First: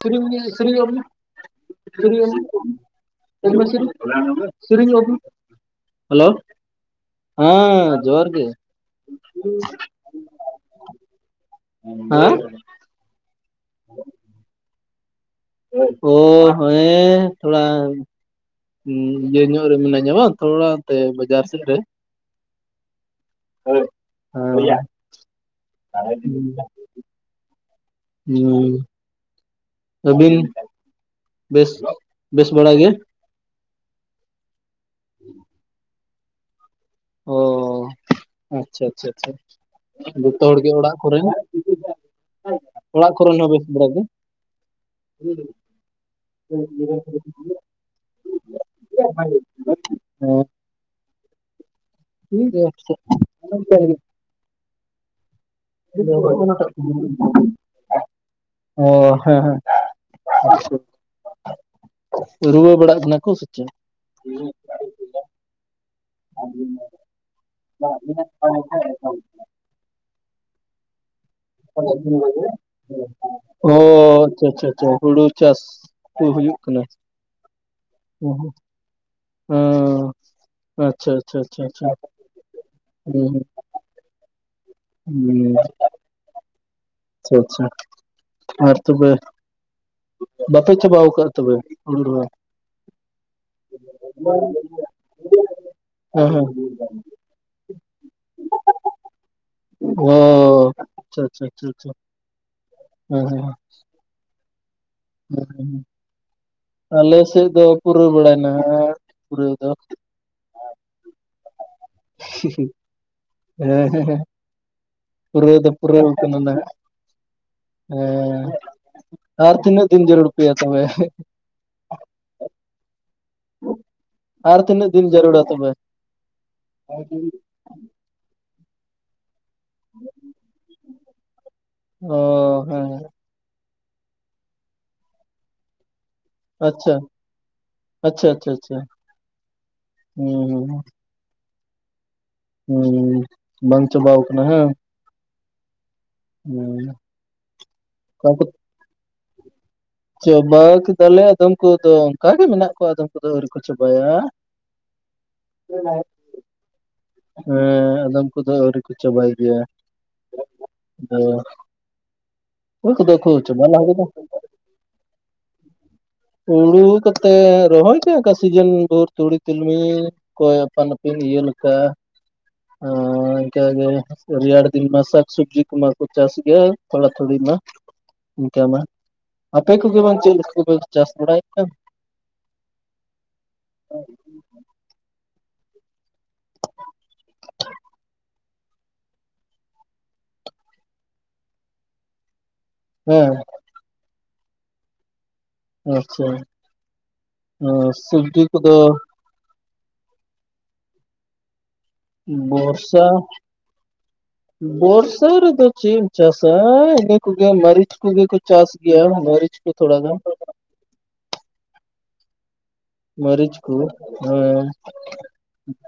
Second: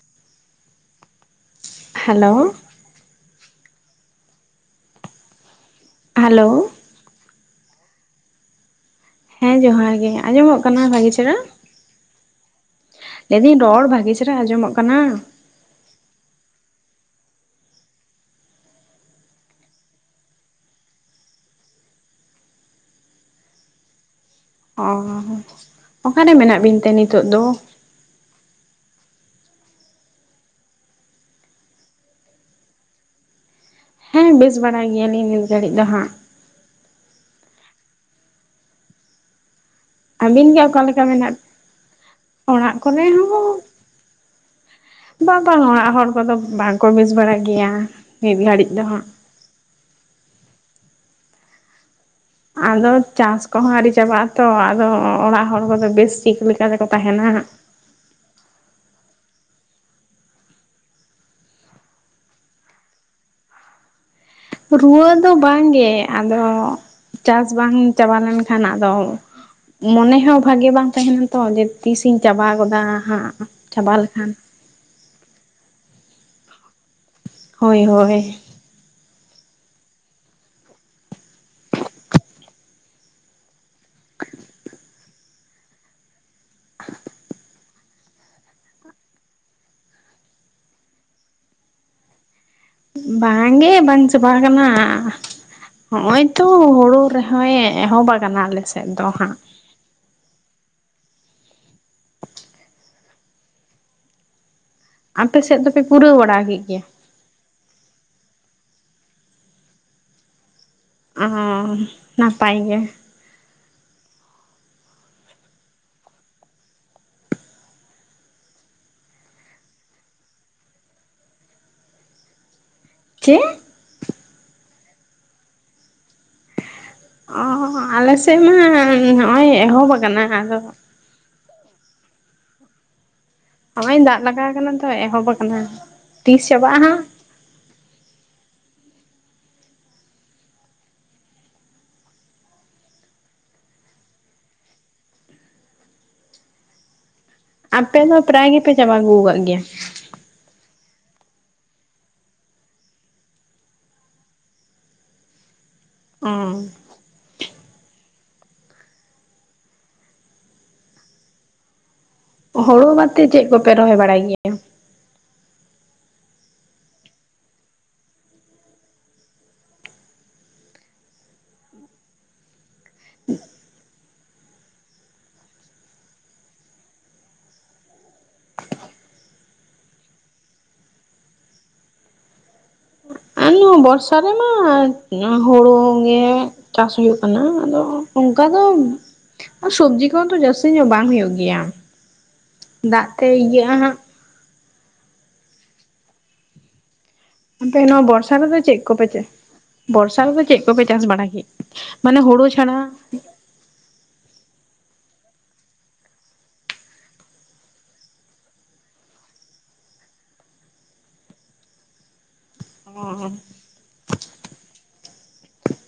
ᱥᱤᱨ ᱥᱤᱨ [unintelligible] [unintelligible] hello hello. ᱦᱟᱸ ᱡᱚᱸᱦᱟᱨ ᱜᱮ᱾ ᱦᱮᱸ ᱡᱚᱸᱦᱟᱨ ᱜᱮ ᱟᱸᱡᱚᱢᱚᱜ ᱠᱟᱱᱟ ᱵᱷᱟᱜᱮ ᱪᱮᱨᱦᱟ? ᱦᱮᱸ ᱞᱟᱹᱭᱫᱤᱧ ᱨᱚᱲ ᱵᱷᱟᱹᱜᱮ ᱪᱮᱦᱨᱟ ᱟᱸᱡᱚᱢᱚᱜ ᱠᱟᱱᱟ? ᱦᱳᱭ ᱦᱮᱸ ᱛᱷᱚᱲᱟᱝ ᱤᱭᱟᱹ ᱧᱚᱜ ᱨᱮ ᱢᱤᱱᱟᱹᱧᱟ ᱵᱟᱝ ᱛᱷᱚᱲᱟ ᱛᱮ ᱵᱟᱹᱡᱟᱨ ᱥᱮᱜ ᱨᱮ᱾ ᱦᱳᱭ᱾ ᱚᱻ ᱚᱠᱟᱨᱮ ᱢᱮᱱᱟᱜ ᱵᱤᱱ ᱛᱮ ᱱᱤᱛᱳᱜ ᱫᱚ? ᱦᱩᱸ᱾ ᱟᱹᱵᱤᱱ ᱵᱮᱥ ᱵᱮᱥ ᱵᱟᱲᱟ ᱜᱮ? ᱦᱮᱸ ᱵᱮᱥ ᱵᱟᱲᱟ ᱜᱮᱭᱟᱞᱤᱧ ᱱᱤᱛ ᱜᱷᱟᱹᱲᱤᱜ ᱫᱚ ᱦᱟᱸᱜ᱾ ᱚᱻ ᱟᱪᱪᱷᱟ ᱟᱪᱪᱷᱟ ᱟᱪᱪᱷᱟ ᱡᱷᱚᱛᱚ ᱟᱹᱵᱤᱱ ᱜᱮ ᱦᱚᱲᱜᱮ ᱚᱠᱟ ᱚᱲᱟᱜ ᱞᱮᱠᱟ ᱠᱚᱨᱮ ᱢᱮᱱᱟᱜ ᱦᱚᱸ? ᱚᱲᱟᱜ ᱠᱚᱨᱮᱱ ᱦᱚᱸ ᱵᱮᱥ ᱵᱟᱲᱟ ᱜᱮ? ᱵᱟᱝ ᱵᱟᱝ ᱚᱲᱟᱜ ᱦᱚᱲ ᱠᱚᱫᱚ ᱵᱟᱝᱠᱚ ᱵᱮᱥ ᱵᱟᱲᱟᱜ ᱜᱮᱭᱟ ᱱᱤᱛ ᱜᱷᱟᱹᱲᱤᱡ ᱫᱚ ᱦᱟᱸᱜ [unintelligible] ᱚᱸᱻ᱾ ᱟᱫᱚ ᱪᱟᱥ ᱠᱚᱦᱚᱸ ᱟᱹᱨᱤ ᱪᱟᱵᱟᱜ ᱟᱛᱚ ᱟᱫᱚ ᱚᱲᱟᱜ ᱦᱚᱲ ᱠᱚᱫᱚ ᱵᱮᱥ ᱴᱷᱤᱠ ᱞᱮᱠᱟ ᱛᱮᱠᱚ ᱛᱟᱦᱮᱱᱟ᱾ ᱜᱮᱭᱟ। ᱚ ᱦᱮᱸ ᱦᱮᱸ᱾ ᱨᱩᱣᱟᱹ ᱵᱟᱲᱟᱜ ᱠᱟᱱᱟ ᱠᱚ ᱥᱮ ᱪᱮᱫ? ᱨᱩᱣᱟᱹ ᱫᱚ ᱵᱟᱝᱜᱮ ᱟᱫᱚ, ᱪᱟᱥ ᱵᱟᱝ ᱪᱟᱵᱟ ᱞᱮᱱᱠᱷᱟᱱ ᱟᱫᱚ ᱢᱚᱱᱮ ᱦᱚᱸ ᱵᱷᱟᱜᱮ ᱵᱟᱝ ᱛᱟᱦᱮᱸᱱᱟ᱾ ᱚᱻ ᱪᱟᱵᱟ ᱞᱮᱠᱷᱟᱱ ᱟᱪᱪᱷᱟ ᱟᱪᱪᱷᱟ ᱟᱪᱪᱷᱟ ᱦᱲᱩᱩ ᱪᱟᱥ ᱠᱚ ᱦᱩᱭᱩᱜ ᱠᱟᱱᱟ᱾ ᱦᱳᱭ ᱦᱳᱭ᱾ ᱦᱚᱸ ᱟᱪᱪᱷᱟ ᱟᱪᱪᱷᱟ ᱟᱪᱪᱷᱟ ᱟᱪᱪᱷᱟ ᱦᱩᱸ᱾ ᱩᱢ᱾ [inaudible] ᱟᱪᱪᱷᱟ ᱟᱪᱪᱷᱟ ᱟᱨ ᱛᱚᱵᱮ ᱵᱟᱯᱮ ᱪᱟᱵᱟᱣ ᱠᱟᱜ ᱛᱚᱵᱮ ᱦᱩᱲᱩ ᱨᱚᱦᱚᱭ? ᱵᱟᱝᱜᱮ ᱵᱟᱝ ᱪᱟᱵᱟ ᱠᱟᱱᱟ ᱦᱮᱸ ᱦᱚᱜᱼᱚᱭ ᱛᱚ ᱦᱮᱸ ᱦᱩᱲᱩ ᱨᱮᱦᱚᱸᱭ ᱮᱦᱚᱵ ᱠᱟᱱᱟ ᱟᱞᱮ ᱥᱮᱫ ᱫᱚ ᱦᱟᱸᱜ ᱾ ᱚᱻ ᱟᱪᱪᱷᱟ ᱟᱪᱪᱷᱟ ᱟᱪᱪᱷᱟ᱾ ᱦᱸᱩ ᱦᱸᱩ᱾ ᱟᱯᱮ ᱥᱮᱫ ᱦᱮᱸ ᱫᱚᱯᱮ ᱯᱩᱨᱟᱹᱣ ᱵᱟᱲᱟ ᱠᱮᱜ ᱜᱮᱭᱟ? ᱟᱞᱮ ᱥᱮᱫ ᱫᱚ ᱯᱩᱨᱟᱹᱣ ᱵᱟᱲᱟᱭᱱᱟ ᱯᱩᱨᱟᱹᱣ ᱫᱚ ᱾ ᱟᱦᱻ ᱱᱟᱯᱟᱭ ᱜᱮ, ᱮ ᱦᱮᱸ ᱦᱮᱸ ᱯᱩᱨᱟᱹᱣ ᱫᱚ ᱯᱩᱨᱟᱹᱣ ᱠᱟᱱᱟ ᱱᱟᱦᱟᱜ᱾ ᱦᱮᱻ ᱟᱨ ᱛᱤᱱᱟᱹᱜ ᱫᱤᱱ ᱡᱟᱹᱨᱩᱲ ᱟᱯᱮᱭᱟ ᱛᱚᱵᱮ? ᱪᱮᱫ? ᱟᱨ ᱛᱤᱱᱟᱹᱜ ᱫᱤᱱ ᱡᱟᱹᱨᱩᱲᱟ ᱛᱚᱵᱮ? ᱦᱚ ᱦᱚ ᱦᱚ ᱟᱞᱮ ᱥᱮᱫ ᱢᱟ, ᱱᱚᱜᱼᱚᱭ ᱮᱦᱚᱵ ᱠᱟᱱᱟ ᱟᱫᱚ ᱚᱻ ᱱᱚᱜ-ᱚᱭ ᱫᱟᱜ ᱞᱟᱜᱟᱣ ᱠᱟᱱᱟ ᱛᱚ, ᱮᱦᱚᱵ ᱟᱠᱟᱱᱟ ᱾ ᱟᱪᱪᱷᱟ, ᱟᱪᱪᱷᱟ ᱟᱪᱪᱷᱟ ᱟᱪᱪᱷᱟ, ᱦᱩᱸ ᱻ ᱦᱩᱸᱻ ᱵᱟᱝ ᱪᱟᱵᱟᱣ ᱠᱟᱱᱟ ᱦᱮᱸ? ᱦᱮᱸ, ᱟᱯᱮ ᱫᱚ ᱚᱠᱟ ᱠᱚ ᱯᱨᱟᱭ ᱜᱮᱯᱮ ᱪᱟᱵᱟ ᱟᱹᱜᱩ ᱠᱟᱜ ᱜᱮᱭᱟ? ᱪᱟᱵᱟ ᱠᱮᱫᱟᱞᱮ ᱟᱫᱚᱢ ᱠᱚᱫ ᱚᱱᱠᱟ ᱜᱮ ᱢᱮᱱᱟᱜ ᱠᱚᱣᱟ, ᱟᱫᱚᱢ ᱠᱚᱫ ᱫᱚ ᱟᱹᱣᱨᱤ ᱠᱚ ᱪᱟᱵᱟᱭᱟ ᱾ [unintelligible] ᱚᱻ ᱦᱮᱸᱻ ᱟᱫᱚᱢ ᱠᱚᱫᱚ ᱟᱹᱣᱨᱤ ᱠᱚ ᱪᱟᱵᱟᱭ ᱜᱮᱭᱟ, ᱟᱫᱚ ᱦᱳᱲᱳ ᱚᱠᱚᱭ ᱠᱚᱫᱚ ᱵᱟᱫᱛᱮ ᱠᱚ ᱪᱮᱫ ᱪᱟᱵᱟ ᱠᱚᱯᱮ ᱞᱟᱦᱟ ᱨᱚᱦᱚᱭ ᱠᱮᱫᱟ ᱵᱟᱲᱟᱭ ᱜᱮᱭᱟ? ᱦᱩᱲᱩ ᱦᱩᱭ ᱠᱟᱛᱮ ᱨᱚᱦᱚᱭ ᱠᱮᱭᱟ ᱚᱱᱠᱟ ᱥᱤᱡᱮᱱ ᱡᱳᱨ ᱛᱩᱲᱤ ᱛᱤᱞᱢᱤᱧ, ᱠᱚᱭ ᱟᱯᱟᱱ ᱟᱹᱯᱤᱱ ᱤᱭᱟᱹ ᱞᱮᱠᱟ ᱾ ᱚᱻ ᱚᱝᱠᱟ ᱜᱮ ᱨᱮᱭᱟᱲ ᱫᱤᱱ ᱢᱟ ᱥᱟᱠ ᱥᱚᱵᱡᱤ ᱠᱚᱢᱟ ᱠᱚ ᱪᱟᱥ ᱜᱮ, ᱛᱷᱚᱲ ᱛᱷᱳᱲᱟᱛᱷᱩᱲᱤ ᱢᱟ ᱤᱱᱠᱟ ᱢᱟ, ᱟᱯᱮ ᱠᱚᱜᱮ ᱵᱟᱝ ᱪᱮᱫ ᱞᱮᱠᱟ ᱪᱟᱥ ᱵᱟᱲᱟᱭᱮᱫ ᱠᱟᱱ? ᱱᱚᱭᱟ ᱵᱚᱨᱥᱟ ᱨᱮᱢᱟ ᱦᱳᱲᱳ ᱜᱮ, ᱪᱟᱥ ᱦᱳᱭᱳᱜ ᱠᱟᱱᱟ, ᱟᱫᱚ ᱚᱱᱠᱟ ᱫᱚ ᱟᱨ ᱥᱚᱵᱽᱡᱤ ᱠᱚᱦᱚᱸ ᱛᱚ ᱡᱟᱹᱥᱛᱤ ᱧᱚᱜ ᱵᱟᱝ ᱦᱩᱭᱩᱜ ᱜᱮᱭᱟ, ᱫᱟᱜ ᱛᱮ ᱦᱮᱸ ᱤᱭᱟᱹᱜᱼᱟ ᱦᱟᱸᱜ ᱾ ᱟᱪᱪᱷᱟ, ᱟᱯᱮ ᱱᱚᱣᱟ ᱵᱚᱨᱥᱟ ᱥᱚᱵᱽᱡᱤ ᱨᱮᱫᱚ ᱠᱚᱫᱚ ᱪᱮᱫ ᱠᱚᱯᱮ, ᱪᱮ ᱵᱚᱨᱥᱟ ᱨᱮᱫᱚ ᱪᱮᱫ ᱠᱚᱯᱮ ᱪᱟᱥ ᱵᱟᱲᱟ ᱠᱮᱜ ᱢᱟᱱᱮ ᱦᱳᱲᱳ ᱪᱷᱟᱲᱟ, ᱵᱚᱨᱥᱟ ᱵᱚᱨᱥᱟ ᱨᱮᱫᱚ ᱪᱮᱫ ᱮᱢ ᱪᱟᱥᱟ, ᱤᱱᱟᱹ ᱠᱚᱜᱮ ᱢᱟᱹᱨᱤᱪ ᱠᱚᱜᱮ ᱠᱚ ᱪᱟᱥ ᱜᱮᱭᱟ ᱢᱟᱹᱨᱤᱪ ᱠᱚ ᱛᱷᱚᱲᱟ ᱜᱟᱱ ᱾ ᱢᱟᱹᱨᱤᱪ ᱠᱚ ᱦᱮ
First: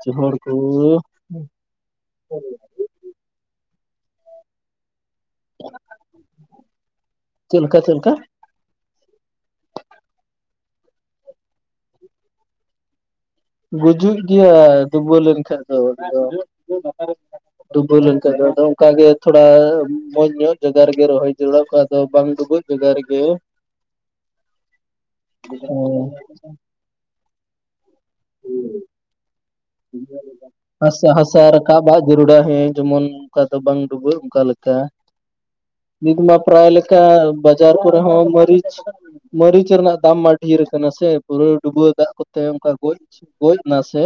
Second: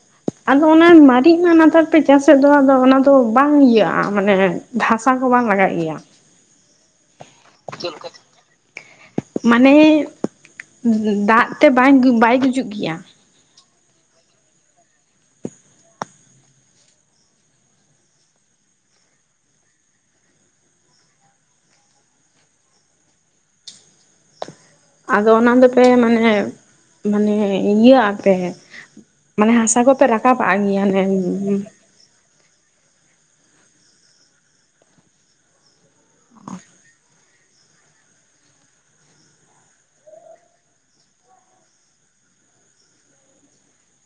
ᱡᱚᱦᱚᱲ ᱟᱫᱚ ᱚᱱᱟ ᱢᱟᱨᱤᱡ ᱢᱟ ᱱᱮᱛᱟᱨ ᱯᱮ ᱪᱟᱥᱮᱜ ᱫᱚ, ᱟᱫᱚ ᱚᱱᱟ ᱫᱚ ᱵᱟᱝ ᱤᱭᱟᱹᱜᱼᱟ ᱢᱟᱱᱮ ᱫᱷᱟᱥᱟ ᱠᱚ ᱵᱟᱝ ᱞᱟᱜᱟᱜ ᱜᱮᱭᱟ? ᱪᱮᱫ ᱞᱮᱠᱟ ᱪᱮᱫ ᱞᱮᱠᱟ ᱢᱟᱱᱮ, ᱫᱟᱜ ᱛᱮ ᱵᱟᱧ ᱵᱟᱭ ᱜᱩᱡᱩᱜ ᱜᱮᱭᱟ? ᱜᱩᱡᱩᱜ ᱜᱮᱭᱟ ᱰᱩᱵᱟᱹᱣ ᱞᱮᱱᱠᱷᱟᱡ ᱫᱚ ᱰᱩᱵᱟᱹᱣ ᱞᱮᱱᱠᱷᱟᱱ ᱫᱚ ᱟᱫᱚ ᱚᱱᱠᱟ ᱜᱮ, ᱛᱷᱚᱲᱟ ᱢᱚᱸᱡᱽ ᱧᱚᱜ ᱡᱟᱜᱟ ᱨᱮᱜᱮ ᱨᱚᱦᱚᱭ ᱡᱟᱹᱨᱩᱲᱟ ᱠᱟ ᱫᱚ ᱵᱟᱝ ᱰᱩᱵᱩᱡ ᱡᱟᱜᱟ ᱨᱮᱜᱮ, [unintelligible] ᱟᱫᱚ ᱚᱱᱟ ᱫᱚᱯᱮ ᱢᱟᱱᱮ, ᱢᱟᱱᱮ ᱤᱭᱟᱹᱜ ᱟ ᱯᱮ ᱢᱟᱱᱮ ᱦᱟᱥᱟ ᱠᱚᱯ ᱦᱟᱥᱟ ᱦᱟᱥᱟ ᱨᱟᱠᱟᱵ, ᱵᱟᱜ ᱡᱟᱹᱨᱩᱲᱟ ᱦᱩᱸ, ᱡᱮᱢᱚᱱ ᱚᱱᱠᱟ ᱫᱚ ᱵᱟᱝ ᱰᱩᱵᱟᱹᱜ ᱚᱱᱠᱟ ᱞᱮᱠᱟ᱾ ᱱᱤᱛ ᱢᱟ ᱯᱨᱟᱭ ᱞᱮᱠᱟ ᱵᱟᱡᱟᱨ ᱠᱚᱨᱮ ᱦᱚᱸ ᱢᱟᱹᱨᱤᱪ, ᱢᱟᱹᱨᱤᱪ ᱨᱮᱱᱟᱜ ᱫᱟᱢ ᱢᱟ ᱰᱷᱮᱨ ᱟᱠᱟᱱᱟ ᱥᱮ, ᱯᱩᱨᱟᱹ ᱰᱩᱵᱟᱹ ᱫᱟᱜ ᱠᱚᱛᱮ ᱚᱱᱠᱟ ᱜᱚᱡ ᱜᱚᱡᱽ ᱱᱟ ᱥᱮ᱾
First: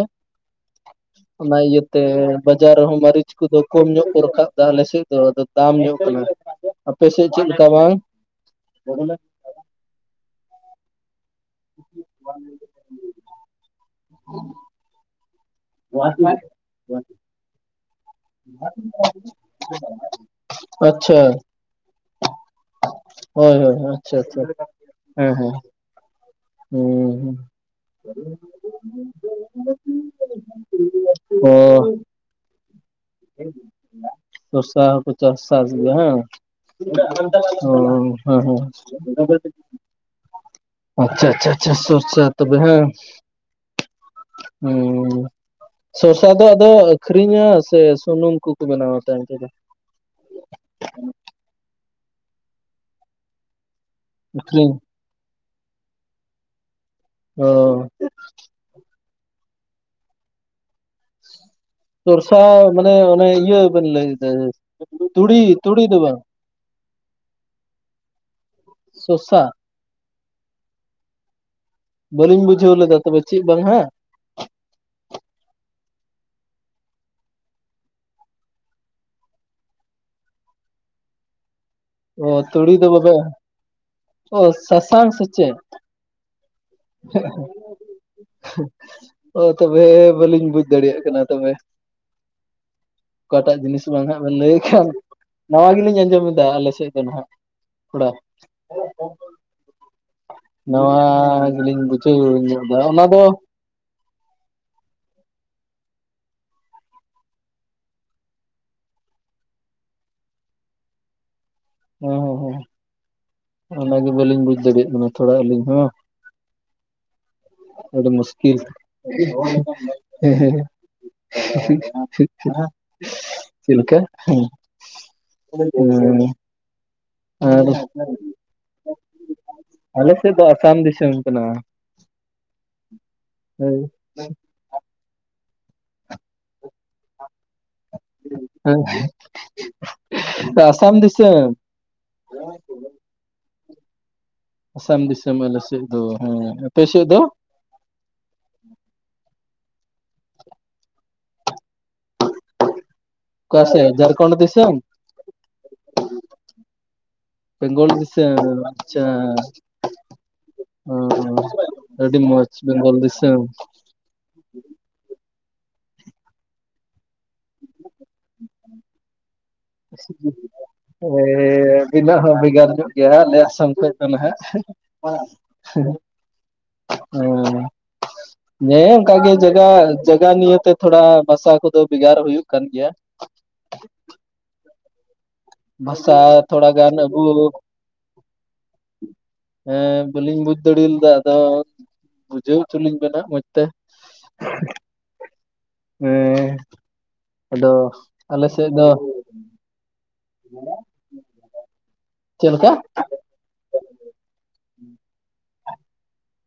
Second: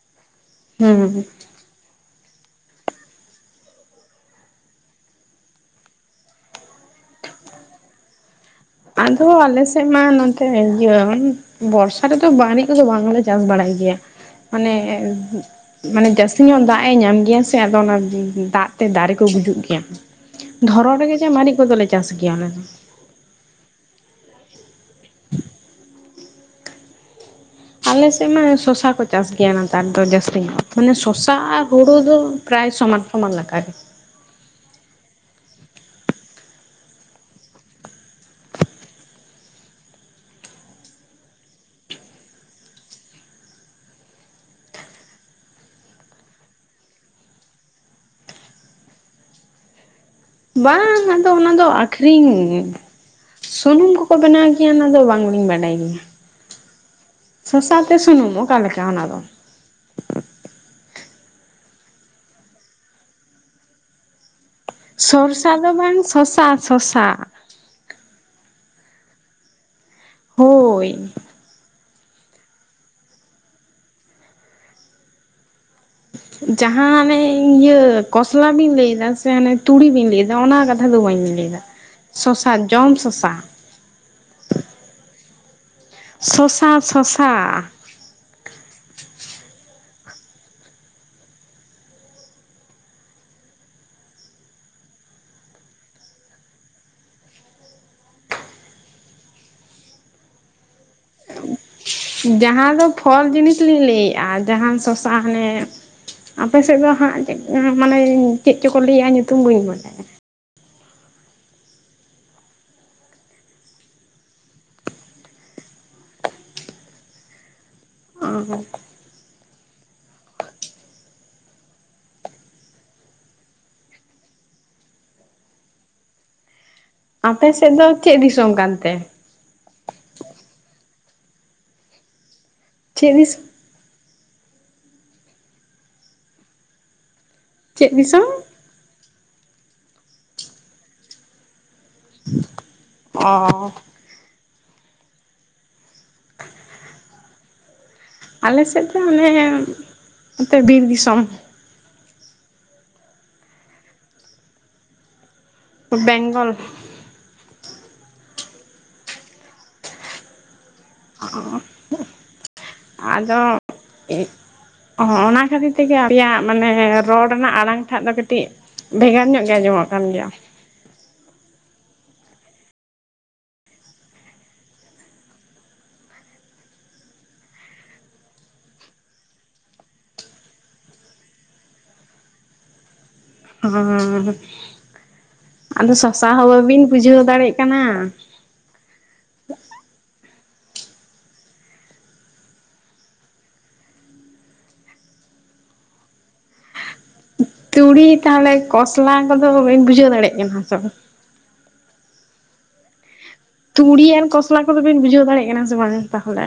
ᱦᱩᱸ᱾ ᱚᱱᱟ ᱤᱭᱟᱹ ᱛᱮ, ᱵᱟᱡᱟᱨ ᱨᱮᱦᱚᱸ ᱢᱟᱹᱨᱤᱪ ᱠᱚᱫᱚ ᱠᱚᱢ ᱧᱚᱜ ᱠᱚ ᱨᱟᱠᱟᱵ ᱫᱟ ᱟᱞᱮ ᱥᱮᱫ ᱫᱚ, ᱟᱫᱚ ᱫᱟᱢ ᱧᱚᱜ ᱠᱟᱱᱟ᱾ ᱟᱯᱮ ᱥᱮᱫ ᱪᱮᱫ ᱞᱮᱠᱟ ᱵᱟᱝ? ᱟᱫᱚ ᱟᱞᱮ ᱥᱮᱫ ᱢᱟ ᱱᱚᱱᱛᱮ ᱤᱭᱟᱹ ᱵᱚᱨᱥᱟ ᱨᱮᱫᱚ [unintelligible] ᱠᱚᱫᱚ ᱵᱟᱝᱞᱮ ᱪᱟᱥ ᱵᱟᱲᱟᱭ ᱜᱮᱭᱟ ᱢᱟᱱᱮ ᱢᱟᱱᱮ ᱡᱟᱹᱥᱛᱤ ᱧᱚᱜ ᱫᱟᱜ-ᱮ ᱧᱟᱢ ᱜᱮᱭᱟ ᱥᱮ ᱟᱫᱚ ᱚᱱᱟ ᱫᱟᱜ ᱛᱮ ᱫᱟᱨᱮ ᱠᱚ ᱜᱩᱡᱩᱜ ᱜᱮᱭᱟ ᱫᱷᱚᱨᱚᱱ ᱨᱮᱜᱮ ᱟᱪᱪᱷᱟ ᱡᱟ ᱢᱟᱹᱨᱤᱪ ᱠᱚᱫᱚᱞᱮ ᱪᱟᱥ ᱜᱮᱭᱟ ᱟᱞᱮ ᱫᱚ᱾ ᱦᱳᱭ ᱦᱳᱭ ᱟᱪᱪᱷᱟ ᱟᱪᱪᱷᱟ ᱦᱮᱸ ᱦᱮᱸ᱾ ᱦᱩᱸ ᱦᱩᱸ᱾ ᱟᱞᱮ ᱥᱮᱫ ᱢᱟ ᱥᱚᱥᱟ ᱠᱚ ᱪᱟᱥ ᱜᱮᱭᱟ ᱱᱮᱛᱟᱨ ᱫᱚ ᱡᱟᱹᱥᱛᱤ ᱧᱚᱜ, ᱢᱟᱱᱮ ᱥᱚᱥᱟ ᱚ ᱟᱨ ᱦᱩᱲᱩ ᱫᱚ ᱯᱨᱟᱭ ᱥᱚᱢᱟᱱ ᱥᱚᱢᱟᱱ ᱞᱮᱠᱟᱜ ᱜᱮ᱾ ᱥᱚᱥᱟ ᱦᱚᱸᱠᱚ ᱪᱟᱥ ᱥᱟᱥ ᱜᱮᱭᱟ ᱦᱮᱸ? ᱚ ᱦᱮᱸ ᱦᱮᱸ᱾ ᱟᱪᱪᱷᱟ ᱟᱪᱪᱷᱟ ᱟᱪᱪᱷᱟ ᱥᱚᱥᱟ ᱛᱚᱵᱮ ᱦᱮᱸ, ᱦᱩᱸ᱾ ᱥᱚᱥᱟ ᱫᱚ ᱟᱫᱚ ᱟᱹᱷᱨᱤᱧᱟ ᱥᱮ ᱥᱩᱱᱩᱢ ᱠᱚᱠᱚ ᱵᱮᱱᱟᱣᱟ ᱟᱯᱮ ᱚᱱᱛᱮ ᱫᱚ? ᱵᱟᱝ ᱟᱱ ᱫᱚ ᱚᱱᱟ ᱫᱚ ᱟᱠᱷᱨᱤᱧ, ᱥᱩᱱᱩᱢ ᱠᱚᱠᱚ ᱵᱮᱱᱟᱣ ᱜᱮᱭᱟ ᱟᱹᱠᱷᱨᱤᱧ ᱚᱱᱟ ᱫᱚ ᱵᱟᱝᱞᱤᱧ ᱵᱟᱰᱟᱭ ᱜᱮᱭᱟ᱾ ᱚ ᱥᱚᱥᱟ ᱛᱮ ᱥᱩᱱᱩᱢ ᱚᱠᱟ ᱞᱮᱠᱟ ᱚᱱᱟ ᱫᱚ? ᱥᱚᱨᱥᱟ ᱢᱟᱱᱮ ᱚᱱᱮ ᱤᱭᱟᱹ ᱵᱮᱱ ᱞᱟᱹᱭᱫᱟ, ᱛᱩᱲᱤ ᱥᱚᱨᱥᱟ ᱫᱚ ᱵᱟᱝ ᱥᱚᱥᱟ ᱥᱚᱥᱟ᱾ ᱥᱚᱥᱟ? ᱦᱳᱭ᱾ ᱵᱟᱹᱞᱤᱧ ᱵᱩᱡᱷᱟᱹᱣ ᱞᱮᱫᱟ ᱛᱚᱵᱮ ᱪᱮᱫ ᱵᱟᱝ ᱦᱟᱸᱜ? ᱡᱟᱦᱟᱸ ᱦᱟᱱᱮ ᱤᱭᱟᱹ ᱠᱚᱥᱞᱟ ᱵᱤᱱ ᱞᱮᱭᱫᱟ ᱥᱮ ᱦᱟᱱᱮ ᱛᱩᱲᱤ ᱵᱤᱱ ᱞᱮᱭᱮᱫᱟ ᱚᱱᱟ ᱠᱟᱛᱷᱟ ᱫᱚ ᱵᱟᱹᱧ ᱞᱮᱭ [unintelligible] ᱚ ᱛᱩᱲᱤ ᱫᱚ ᱵᱟᱵᱮ, ᱚ ᱥᱟᱥᱟᱝ ᱥᱮ ᱪᱮᱫ? ᱥᱚᱥᱟ ᱥᱚᱥᱟ᱾ ᱚ ᱛᱚᱵᱮ ᱵᱟᱹᱞᱤᱧ ᱵᱩᱡᱽ ᱫᱟᱲᱮᱭᱟᱜ ᱠᱟᱱᱟ ᱛᱚᱵᱮ᱾ ᱚᱠᱟᱴᱟᱜ ᱡᱤᱱᱤᱥ ᱵᱟᱝ ᱦᱟᱸᱜ ᱵᱮᱱ ᱞᱟᱹᱭ ᱠᱷᱟᱱ, ᱱᱟᱣᱟ ᱜᱮᱞᱤᱧ ᱟᱸᱡᱚᱢ ᱮᱫᱟ ᱟᱞᱮ ᱥᱮ ᱪᱮᱫ ᱫᱚ ᱱᱟᱦᱟᱜ ᱛᱷᱚᱲᱟ, ᱱᱟᱣᱟ ᱜᱮᱞᱤᱧ ᱵᱩᱡᱷᱟᱹᱣ ᱧᱚᱜ ᱫᱟ ᱡᱟᱦᱟᱸ ᱚᱱᱟ ᱫᱚ ᱯᱷᱚᱞ ᱡᱤᱱᱤᱥ ᱞᱤᱧ ᱞᱮᱭᱮᱜᱼᱟ ᱡᱟᱦᱟᱱ ᱥᱚᱥᱟ ᱦᱟᱱᱮ ᱟᱯᱮ ᱥᱮᱫ ᱫᱚ ᱦᱟᱸᱜ ᱪᱮᱫ ᱢᱟᱱᱮ ᱪᱮᱫ ᱪᱚᱠᱚ ᱞᱮᱭᱟ ᱧᱩᱛᱩᱢ ᱵᱟᱹᱧ ᱵᱟᱰᱟᱭᱟ᱾ ᱚ ᱦᱚ, ᱚᱱᱟᱜᱮ ᱵᱟᱹᱞᱤᱧ ᱵᱩᱡᱽ ᱫᱟᱲᱮᱭᱟᱜ ᱠᱟᱱᱟ ᱛᱷᱚᱲᱟ ᱟᱹᱞᱤᱧ ᱦᱚᱸ᱾ ᱟᱹᱰᱤ ᱢᱩᱥᱠᱤᱞ, ᱚ ᱦᱮᱸ ᱦᱮᱸ᱾ ᱪᱮᱫ ᱞᱮᱠᱟ? [unintelligible] ᱟᱯᱮ ᱟᱨ ᱥᱮᱫ ᱫᱚ ᱪᱮᱫ ᱫᱤᱥᱚᱢ ᱠᱟᱱᱛᱮ? ᱟᱞᱮ ᱥᱮᱫ ᱫᱚ ᱟᱥᱟᱢ ᱫᱤᱥᱚᱢ ᱠᱟᱱᱟ᱾ ᱪᱮᱫ ᱫᱤᱥᱚ? ᱦᱳᱭ᱾ ᱪᱮᱫ ᱫᱤᱥᱚ? ᱦᱮᱸ, ᱟᱥᱟᱢ ᱫᱤᱥᱟᱹᱢ᱾ ᱚ᱾ ᱟᱥᱟᱢ ᱫᱤᱥᱟᱹᱢ ᱟᱞᱮ ᱥᱮᱫ ᱫᱚ ᱦᱮᱸ, ᱟᱯᱮ ᱥᱮᱫ ᱫᱚ? ᱟᱞᱮ ᱥᱮᱫ ᱫᱚ ᱢᱟᱱᱮ ᱱᱚᱛᱮ ᱵᱤᱨ ᱫᱤᱥᱚᱢ᱾ ᱚᱠᱟ ᱥᱮᱜ ᱡᱷᱟᱲᱠᱷᱚᱸᱰ ᱫᱤᱥᱟᱹᱢ? ᱵᱮᱝᱜᱚᱞ᱾ ᱵᱮᱝᱜᱚᱞ ᱫᱤᱥᱟᱹᱢ᱾ [unintelligible] [unintelligible] ᱚ, ᱚ ᱟᱹᱰᱤ ᱢᱚᱸᱡᱽ ᱵᱮᱝᱜᱚᱞ ᱫᱤᱥᱟᱹᱢ᱾ ᱚ ᱚᱱᱟ ᱠᱷᱟᱹᱛᱤᱨ ᱛᱮᱜᱮ ᱟᱯᱮᱭᱟᱜ ᱢᱟᱱᱮ, ᱨᱚᱲ ᱨᱮᱱᱟᱜ ᱟᱲᱟᱝ ᱴᱷᱟᱜ ᱫᱚ ᱠᱟᱹᱴᱤᱡᱼᱼ ᱵᱷᱮᱜᱟᱨ ᱧᱚᱜ ᱜᱮ ᱟᱸᱡᱚᱢᱚᱜ ᱠᱟᱱ ᱜᱮᱭᱟ᱾ ᱮ ᱟᱵᱤᱱᱟᱹᱜ ᱦᱚ ᱵᱷᱮᱜᱟᱨ ᱧᱚᱜ ᱜᱮᱭᱟ᱾ ᱦᱟᱜ ᱟᱞᱮ ᱟᱥᱟᱢ [unintelligible] ᱠᱷᱚᱡ ᱫᱚ ᱱᱟᱦᱟᱜ [unintelligible] [inaudible] ᱦᱮᱸ ᱦᱮᱸ ᱚᱱᱠᱟ ᱜᱮ ᱡᱟᱜᱟ, ᱡᱟᱜᱟ ᱱᱤᱭᱟᱹᱛᱮ ᱛᱷᱚᱲᱟ ᱵᱷᱟᱥᱟ ᱠᱚᱫᱚ ᱵᱷᱮᱜᱟᱨ ᱦᱳᱭᱳᱜ ᱠᱟᱱ ᱜᱮᱭᱟ᱾ ᱦᱚᱸ, ᱦᱚᱸ, ᱟᱫᱚ ᱵᱷᱟᱥᱟ ᱥᱚᱥᱟ [unintelligible] ᱦᱚᱸ ᱛᱷᱚᱲᱟ ᱵᱟᱹᱵᱤᱱ ᱜᱟᱱ ᱵᱩᱡᱷᱟᱹᱣ ᱟᱵᱚ ᱫᱟᱲᱮᱜ ᱠᱟᱱᱟ᱾ [inaudible] ᱦᱮᱸ, ᱵᱟᱹᱞᱤᱧ ᱵᱩᱡ ᱫᱟᱲᱤ ᱞᱤᱫᱟ ᱟᱫᱚ, ᱵᱩᱡᱷᱟᱹᱣ ᱦᱚᱪᱚᱞᱤᱧ ᱵᱮᱱ ᱦᱟᱸᱜ ᱢᱚᱡᱽ ᱛᱮ᱾ [inaudible] ᱦᱮᱸ ᱟᱫᱚ ᱛᱩᱲᱤ ᱟᱞᱮ ᱛᱟᱦᱚᱞᱮ, ᱥᱮᱫ ᱫᱚ ᱠᱚᱥᱞᱟ ᱠᱚᱫᱚ ᱵᱤᱱ ᱫᱟᱲᱮᱜ ᱠᱟᱱᱟ ᱥᱮ ᱵᱟᱝ᱾ ᱪᱮᱫ ᱞᱮᱠᱟ? ᱛᱩᱲᱤ ᱟᱨ ᱠᱷᱚᱥᱞᱟ ᱠᱚᱫᱚ ᱵᱤᱱ ᱵᱩᱡᱷᱟᱹᱣ ᱫᱟᱲᱮᱜ ᱠᱟᱱᱟ ᱥᱮ ᱵᱟᱝ ᱛᱟᱦᱚᱞᱮ?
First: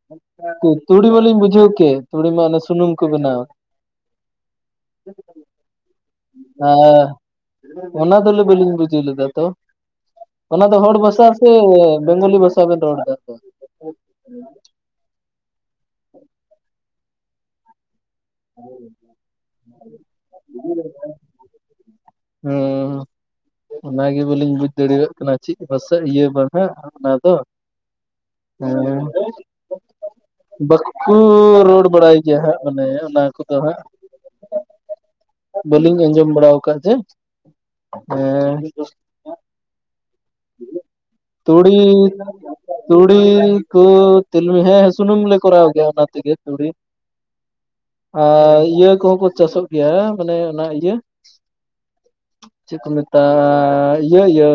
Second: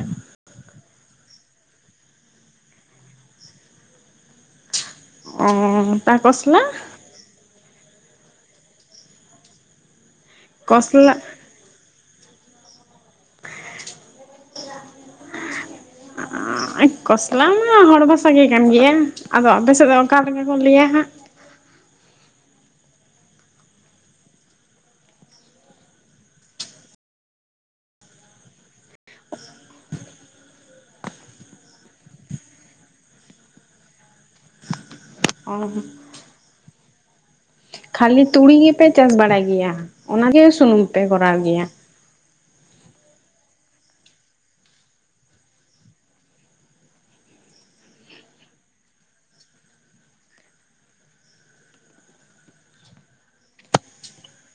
ᱛᱩᱲᱤ ᱢᱟᱞᱤᱧ ᱵᱩᱡᱷᱟᱹᱣ ᱠᱮᱫ, ᱛᱩᱲᱤ ᱢᱟ ᱚᱱᱮ ᱥᱩᱱᱩᱢ ᱠᱚ ᱵᱮᱱᱟᱣᱟ᱾ [unintelligible] ᱟᱸ ᱚᱱᱟ ᱫᱚᱞᱮ ᱵᱟᱹᱞᱤᱧ ᱵᱩᱡᱟᱹ ᱞᱮᱫᱟ ᱛᱚ᱾ ᱚᱱᱟ ᱫᱚ ᱦᱚᱲ ᱠᱚᱥᱞᱟ ᱵᱟᱥᱟ ᱥᱮ ᱵᱮᱝᱜᱚᱞᱤ ᱵᱟᱥᱟ ᱵᱮᱱ ᱨᱚᱲ ᱟᱜ ᱛᱟᱦᱮᱸ᱾ [inaudible] ᱠᱚᱥᱞᱟ ᱢᱟ ᱦᱚᱲ ᱵᱷᱟᱥᱼᱼ [unintelligible] ᱠᱟᱱ ᱜᱮᱭᱟ᱾ ᱟᱫᱚ ᱟᱯᱮ ᱥᱮᱫ ᱫᱚ ᱚᱠᱟ ᱞᱮᱠᱟ ᱠᱚ ᱞᱟᱹᱭᱟ ᱦᱟᱸᱜ᱾ ᱦᱚᱸ ᱚᱱᱟᱜᱮ ᱵᱟᱞᱤᱧ ᱵᱩᱡᱽ ᱫᱟᱲᱤᱣᱟᱜ ᱠᱟᱱᱟ ᱪᱤᱫ ᱵᱷᱟᱥᱟ, ᱤᱭᱟᱹ ᱵᱟᱦᱟ ᱚᱱᱟ ᱫᱚ᱾ ᱦᱮᱸ [inaudible] ᱵᱟᱠᱩᱻᱻ ᱨᱚᱲ ᱵᱟᱲᱟᱭ ᱜᱮᱭᱟ ᱦᱟᱸᱜ ᱢᱟᱱᱮᱼᱼ ᱚᱱᱟ ᱠᱚᱫᱚ ᱦᱟᱸᱜ᱾ ᱚ ᱵᱟᱹᱞᱤᱧ ᱟᱸᱡᱚᱢ ᱵᱟᱲᱟ ᱟᱠᱟ ᱡᱮᱼᱼ ᱠᱷᱟᱹᱞᱤ ᱛᱩᱲᱤ ᱜᱮᱯᱮ ᱪᱟᱥ ᱵᱟᱲᱟᱭ ᱜᱮᱭᱟ᱾ ᱚᱱᱟᱜᱮ ᱥᱩᱱᱩᱢ ᱯᱮ ᱠᱚᱨᱟᱣ ᱜᱮᱭᱟ ᱛᱩᱲᱤ ᱛᱩᱲᱤ ᱠᱚ, ᱛᱤᱞᱢᱤ, ᱦᱮᱸ ᱥᱩᱱᱩᱢ ᱞᱮ ᱠᱚᱨᱟᱣ ᱜᱮᱭᱟ ᱚᱱᱟ ᱛᱮᱜᱮ, ᱛᱩᱲᱤᱼᱼ ᱟᱨ ᱤᱭᱟᱹ ᱠᱚᱦᱚᱸ ᱠᱚ ᱪᱟᱥᱚᱜ ᱜᱮᱭᱟ, ᱢᱟᱱᱮ ᱚᱱᱟ ᱤᱭᱟᱹᱼᱼ ᱪᱤᱜ ᱠᱚ ᱢᱮᱛᱟᱣᱟᱜ-ᱟ, ᱤᱭᱟᱹ, ᱤᱭᱟᱹ᱾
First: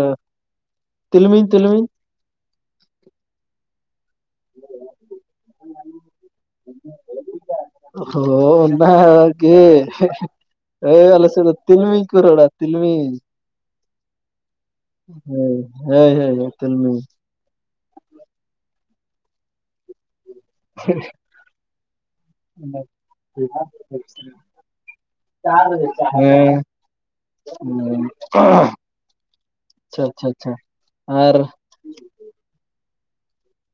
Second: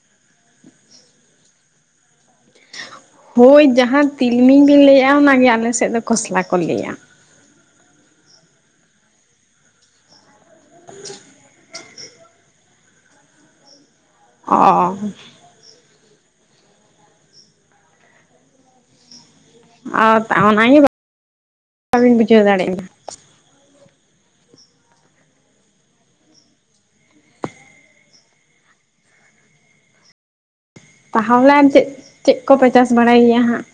ᱛᱤᱞᱢᱤᱧ, ᱛᱤᱞᱢᱤᱧ᱾ [inaudible] ᱦᱳᱭ ᱡᱟᱦᱟᱸ ᱛᱤᱞᱢᱤᱧ ᱵᱤᱱ ᱞᱟᱹᱭᱮᱜ-ᱟ᱾ ᱚᱱᱟᱜᱮ ᱟᱞᱮ ᱥᱮᱫ ᱫᱚ ᱠᱷᱚᱥᱞᱟ ᱠᱚ ᱞᱟᱹᱭᱟ᱾ ᱦᱚᱸ ᱚᱱᱟ ᱜᱮ᱾ ᱳᱭ ᱟᱞᱮ ᱥᱮᱫ ᱫᱚ ᱛᱤᱞᱢᱤᱧ ᱠᱚ ᱨᱚᱲᱼᱟ, ᱛᱤᱞᱢᱤᱧ᱾ [unintelligible] ᱦᱚᱭ, ᱦᱚᱭ, ᱦᱚᱭ ᱛᱤᱞᱢᱤᱧ᱾ ᱟᱨ ᱚᱱᱟ ᱜᱮ [unintelligible] ᱵᱤᱱ ᱵᱩᱡᱷᱟᱹᱣ ᱫᱟᱲᱮᱜ ᱦᱮᱸ ᱠᱟᱱᱟ᱾ [unintelligible] [unintelligible] ᱟᱪᱷᱟ, ᱟᱪᱷᱟ, ᱟᱪᱷᱟ᱾ ᱛᱟᱦᱚᱞᱮ ᱪᱮᱜ ᱪᱮᱜ ᱠᱚᱯᱮ ᱪᱟᱥ ᱵᱟᱲᱟᱭ ᱜᱮᱭᱟ ᱦᱟᱜ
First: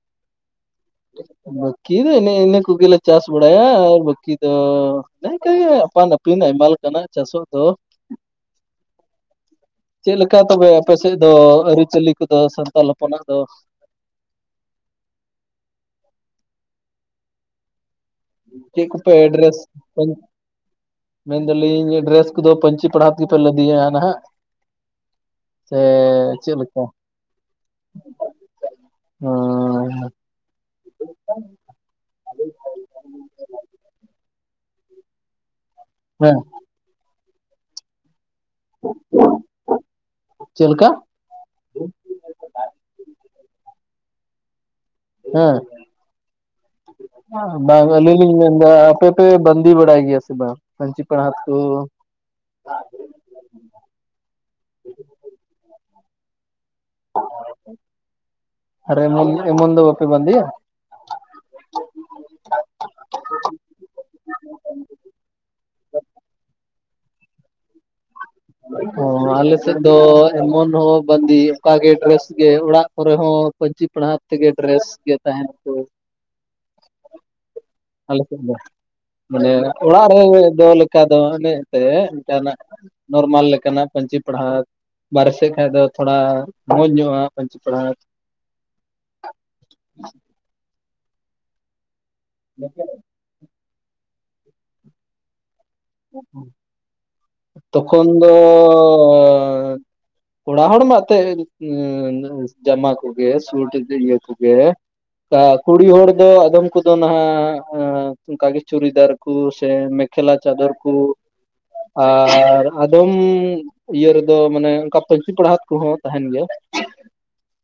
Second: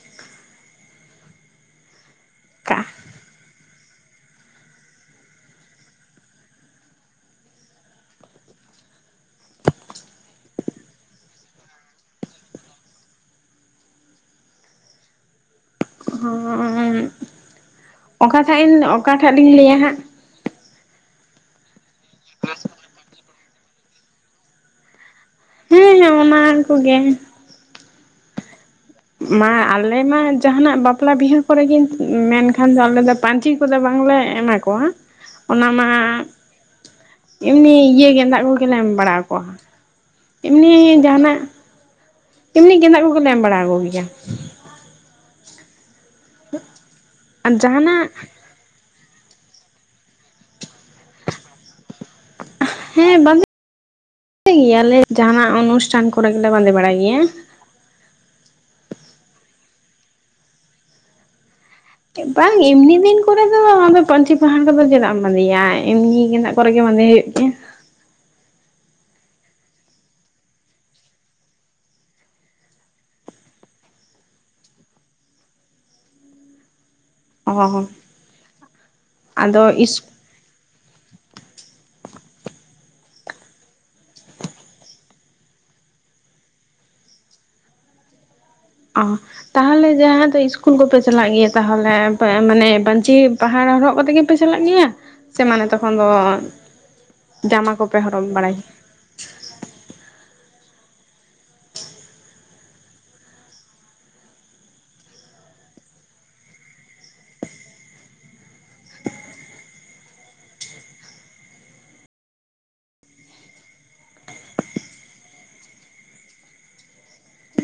[inaudible] ᱵᱟᱠᱤ ᱫᱚ ᱮᱱᱮ ᱤᱱᱟᱹ ᱠᱟ ᱠᱚᱜᱮᱞᱮ ᱪᱟᱥ ᱵᱟᱲᱟᱭᱟ ᱟᱨ ᱵᱟᱠᱤ ᱫᱚ ᱱᱮᱠᱟ ᱜᱮ ᱟᱯᱟᱱᱯ ᱟᱭᱢᱟ ᱞᱮᱠᱟᱱᱟᱜ ᱪᱟᱥᱚᱜ ᱫᱚ [inaudible] ᱪᱮᱜ ᱞᱮᱠᱟ ᱛᱚᱵᱮ ᱟᱯᱮ ᱥᱮᱜ ᱫᱚ ᱟᱹᱨᱤ ᱪᱟᱹᱞᱤ ᱠᱚᱫᱚ ᱥᱟᱱᱛᱟᱞ ᱦᱚᱯᱚᱱᱟᱜ ᱫᱚ [unintelligible] ᱚᱠᱟᱴᱟᱜ ᱤᱧ ᱪᱮᱜ ᱠᱚᱯ ᱚᱠᱟᱴᱟᱜ ᱞᱤᱧ ᱮᱰᱮᱨᱮᱥ ᱞᱟᱹᱭᱟ ᱦᱟᱸᱜ [unintelligible] ᱢᱮᱱᱫᱟᱞᱤᱧ ᱰᱨᱮᱥ ᱠᱚᱫᱚ ᱯᱟᱹᱧᱪᱤ ᱯᱟᱲᱦᱟ ᱛᱮᱜᱮᱯᱮ ᱞᱟᱫᱮᱭᱟ ᱱᱟᱦᱟᱜ ᱥᱮ ᱦᱮᱸ ᱚᱱᱟ ᱪᱮᱜ ᱞᱮᱠᱟ ᱠᱚᱜᱮ ᱢᱟ ᱟᱞᱮ ᱢᱟ ᱡᱟᱦᱟ ᱱᱟᱜ ᱵᱟᱯᱞᱟ ᱵᱤᱦᱟᱹ ᱠᱚᱨᱮ ᱜᱮ ᱢᱮᱱᱠᱷᱟᱱ ᱫᱚ ᱟᱞᱮᱫ ᱫᱚ ᱯᱟᱧᱪᱤ ᱠᱚᱫᱚ ᱵᱟᱝᱞᱮ ᱮᱢᱟ ᱠᱚᱣᱟ ᱚᱱᱟ ᱢᱟ ᱦᱮᱸ ᱮᱢᱱᱤ ᱤᱭᱟᱹ ᱜᱮᱫᱟᱜ ᱠᱚᱜᱮᱞᱮ ᱮᱢ ᱵᱟᱲᱟ ᱠᱚᱣᱟ ᱪᱮᱫ ᱮᱢᱱᱤ ᱞᱮᱠᱟ ᱡᱟᱦᱟᱱᱟᱜ ᱮᱢᱱᱤ ᱜᱮᱫᱟᱜ ᱠᱚᱜᱮᱞᱮ ᱮᱢ ᱵᱟᱲᱟ ᱠᱚᱜᱮᱭᱟ ᱦᱮ ᱟᱨ ᱵᱟᱝ ᱡᱟᱦᱟᱱᱟᱜ ᱟᱹᱞᱤᱧ ᱞᱤᱧ ᱢᱮᱱ ᱫᱟ ᱟᱯᱮ ᱯᱮ ᱵᱟᱹᱱᱫᱤ ᱵᱟᱲᱟᱭ ᱜᱮᱭᱟ ᱥᱮ ᱵᱟ ᱯᱟᱹᱧᱪᱤ ᱯᱟᱲᱦᱟᱛ ᱠᱩ ᱦᱮ ᱵᱟᱫᱮ [inaudible] ᱜᱮᱭᱟᱞᱮ ᱡᱟᱦᱱᱟᱜ ᱚᱱᱩᱥᱴᱷᱟᱱ ᱠᱚᱨᱮ ᱜᱮᱞᱮ ᱵᱟᱫᱮ ᱵᱟᱲᱟᱭ ᱜᱮᱭᱟ ᱟᱨ ᱮᱢᱚᱱ ᱮᱢᱚᱱ ᱫᱚ ᱵᱟᱯᱮ ᱵᱟᱫᱭᱟ ᱵᱟᱝ ᱮᱢᱱᱤ ᱫᱤᱱ ᱠᱚᱨᱮ ᱫᱚ ᱟᱫᱚ ᱯᱟᱹᱧᱪᱤ ᱯᱟᱲᱦᱟᱴ ᱠᱚᱫᱚ ᱪᱮᱫᱟᱜ ᱮᱢ ᱵᱟᱫᱮᱭᱟ ᱮᱢᱱᱤ ᱜᱮᱫᱟᱜ ᱠᱚᱨᱮ ᱜᱮ ᱵᱟᱫᱮ ᱦᱚᱭᱚᱜ ᱜᱮᱭᱟ ᱚ ᱟᱞᱮ ᱥᱮᱫ ᱫᱚ ᱮᱢᱚᱱ ᱦᱚ ᱵᱟᱫᱤ ᱚᱱᱠᱟᱜᱮ ᱰᱨᱮᱥ ᱜᱮ ᱚᱲᱟᱜ ᱠᱚᱨᱮ ᱦᱚ ᱯᱟᱹᱧᱪᱤ ᱯᱟᱲᱦᱟᱛ ᱛᱮᱜᱮ ᱰᱨᱮᱥ ᱜᱮ ᱛᱟᱦᱮᱱᱟ ᱠᱩ [unintelligible] ᱚ ᱟᱞᱮ ᱥᱮᱫ ᱫᱚ ᱢᱟᱱᱮ ᱟᱫᱚ ᱤᱥ ᱚᱲᱟᱜ ᱨᱮ ᱡᱟ ᱞᱮᱼᱼ ᱚᱱᱠᱟ ᱫᱚ [unintelligible] ᱚᱱᱠᱟᱱᱟᱜ ᱱᱚᱨᱢᱟᱞ ᱞᱮᱠᱟᱱᱟᱜ ᱯᱟᱹᱧᱪᱤ ᱯᱟᱲᱦᱟᱛ ᱵᱟᱨᱦᱮ ᱥᱮᱜ ᱠᱷᱟᱡ ᱫᱚ ᱛᱷᱚᱲᱟ ᱢᱚᱡ ᱧᱚᱜ ᱟᱜ ᱯᱟᱹᱧᱪᱤ ᱯᱟᱲᱦᱟᱛ ᱚ ᱛᱟᱦᱚᱞᱮ ᱡᱟᱦᱟ ᱫᱚ ᱤᱥᱠᱩᱞ ᱠᱚᱯᱮ ᱪᱟᱞᱟᱜ ᱜᱮᱭᱟ ᱛᱟᱦᱚᱞᱮ ᱢᱟᱱᱮ ᱵᱟᱹᱧᱪᱤ ᱯᱟᱦᱟᱲ ᱦᱚᱨᱚᱜ ᱠᱟᱛᱮ ᱜᱮᱯᱮ ᱪᱟᱞᱟᱜ ᱜᱮᱭᱟ ᱥᱮ ᱢ [unintelligible] ᱫᱚ ᱡᱟᱢᱟ ᱠᱚᱯᱮ ᱛᱚᱠᱷᱚᱱ ᱦᱚᱨᱚᱜ ᱫᱚ ᱵᱟᱲᱟᱭ ᱚᱲᱟ ᱦᱚᱲ [unintelligible] ᱛᱮ [unintelligible] ᱡᱚᱢᱟ ᱠᱚᱜᱮ ᱥᱩᱴ ᱜᱮ ᱤᱭᱟᱹ ᱠᱚᱜᱮ ᱠᱟ ᱠᱩᱲᱤ ᱦᱚᱲ ᱫᱚ ᱟᱫᱚᱢ ᱠᱚᱫᱚ ᱱᱟᱜ ᱚᱱᱠᱟ ᱜᱮ ᱪᱩᱨᱤᱫᱟᱨ ᱠᱩ ᱥᱮ ᱢᱮᱠᱷᱮᱞᱟ ᱪᱟᱫᱚᱨ ᱠᱩ ᱟᱨ ᱟᱫᱚᱢ ᱤᱭᱟᱹ ᱨᱮᱫᱚ ᱢᱟᱱᱮ ᱚᱱᱠᱟ ᱯᱟᱹᱧᱪᱤ ᱯᱟᱲᱦᱛ ᱠᱚᱦᱚ ᱛᱟᱦᱮᱱ ᱜᱮᱭᱟ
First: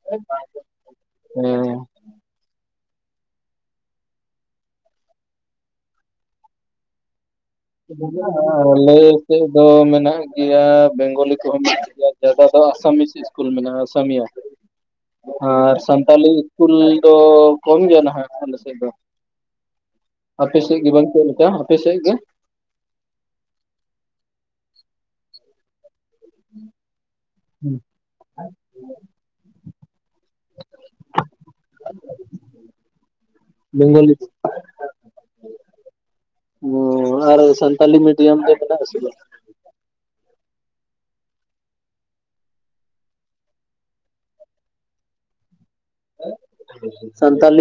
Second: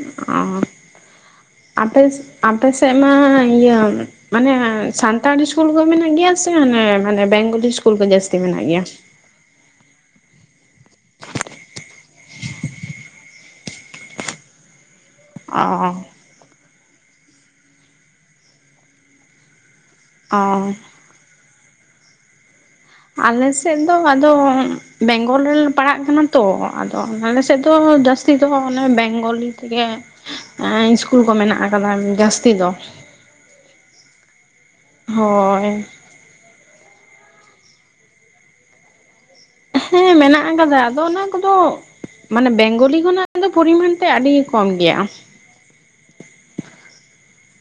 [inaudible] ᱦᱮ [inaudible] ᱟᱯᱮᱥᱮᱜ ᱢᱟ ᱤᱭᱟᱹ ᱢᱟᱱᱮ ᱥᱟᱱᱛᱟᱲᱤ ᱥᱠᱩᱞ ᱠᱚ ᱢᱮᱱᱟᱜ ᱜᱮᱭᱟ ᱥᱮ ᱢᱟᱱᱮ ᱢᱟᱱᱮ ᱵᱮᱝᱜᱚᱞᱤ ᱥᱼᱼ [unintelligible] ᱥᱮᱫ ᱫᱚ ᱢᱮᱱᱟᱜ ᱜᱮᱭᱟ ᱵᱮᱝᱜᱚᱞᱤ ᱠᱚᱦᱚ ᱢᱮᱱᱟᱜ ᱜᱮᱭᱟ [unintelligible] ᱫᱚ ᱟᱥᱟᱢᱤᱥᱤ ᱥᱠᱩᱞ ᱢᱮᱱᱟᱜᱼᱟ ᱟᱥᱟᱢᱤᱭᱟ ᱟᱨ ᱚ ᱥᱟᱱᱛᱟᱞᱤ ᱠᱩᱞ ᱫᱚ ᱠᱚᱢ ᱜᱮᱭᱟ ᱱᱟᱜ ᱟᱞᱮ ᱥᱮᱮᱫ ᱫᱚ ᱚ ᱟᱯᱮ ᱥᱮᱜ ᱜᱮ ᱵᱚᱝ ᱪᱮᱜ ᱞᱮᱠᱟ ᱟᱯᱮ ᱥᱮᱜ ᱜᱮ ᱟᱞᱮᱥᱮᱜ ᱫᱚ ᱟᱫᱚ ᱵᱮᱝᱜᱚᱞ ᱨᱮᱞᱮ ᱯᱟᱲᱟᱜ ᱠᱟᱱᱟ ᱛᱚ ᱟᱫᱚ ᱟᱞ ᱥᱮᱜ ᱫᱚ ᱡᱟᱹᱥᱛᱤ ᱫᱚ ᱚᱱᱮ ᱵᱮᱝᱜᱚᱞᱤ ᱛᱮᱜᱮ ᱮᱸ ᱤᱥᱠᱩᱞ ᱠᱚ ᱢᱮᱱᱟᱜ ᱠᱟᱫᱟ ᱡᱟᱹᱥᱛᱤ ᱫᱚ᱾ [unintelligible] [unintelligible] ᱦᱳᱭ᱾ ᱚᱻ ᱚᱱᱟ ᱟᱨᱚ ᱥᱟᱱᱛᱟᱞᱤ ᱢᱤᱰᱤᱭᱟᱢ ᱫᱚ ᱢᱮᱱᱟᱜ-ᱟ ᱥᱮ ᱵᱟᱝ? ᱦᱮᱸ ᱢᱮᱱᱟᱜ ᱟᱠᱟᱫᱟ ᱟᱫᱚ ᱚᱱᱟ ᱠᱚᱫᱚ ᱢᱟᱱᱮ ᱵᱮᱝᱜᱚᱞᱤ ᱠᱷᱚᱱᱟᱜ ᱫᱚ ᱯᱚᱨᱤᱢᱟᱱ ᱛᱮ ᱟᱹᱰᱤ ᱠᱚᱢ ᱜᱮᱭᱟ᱾ ᱥᱟᱱᱛᱟᱞᱤ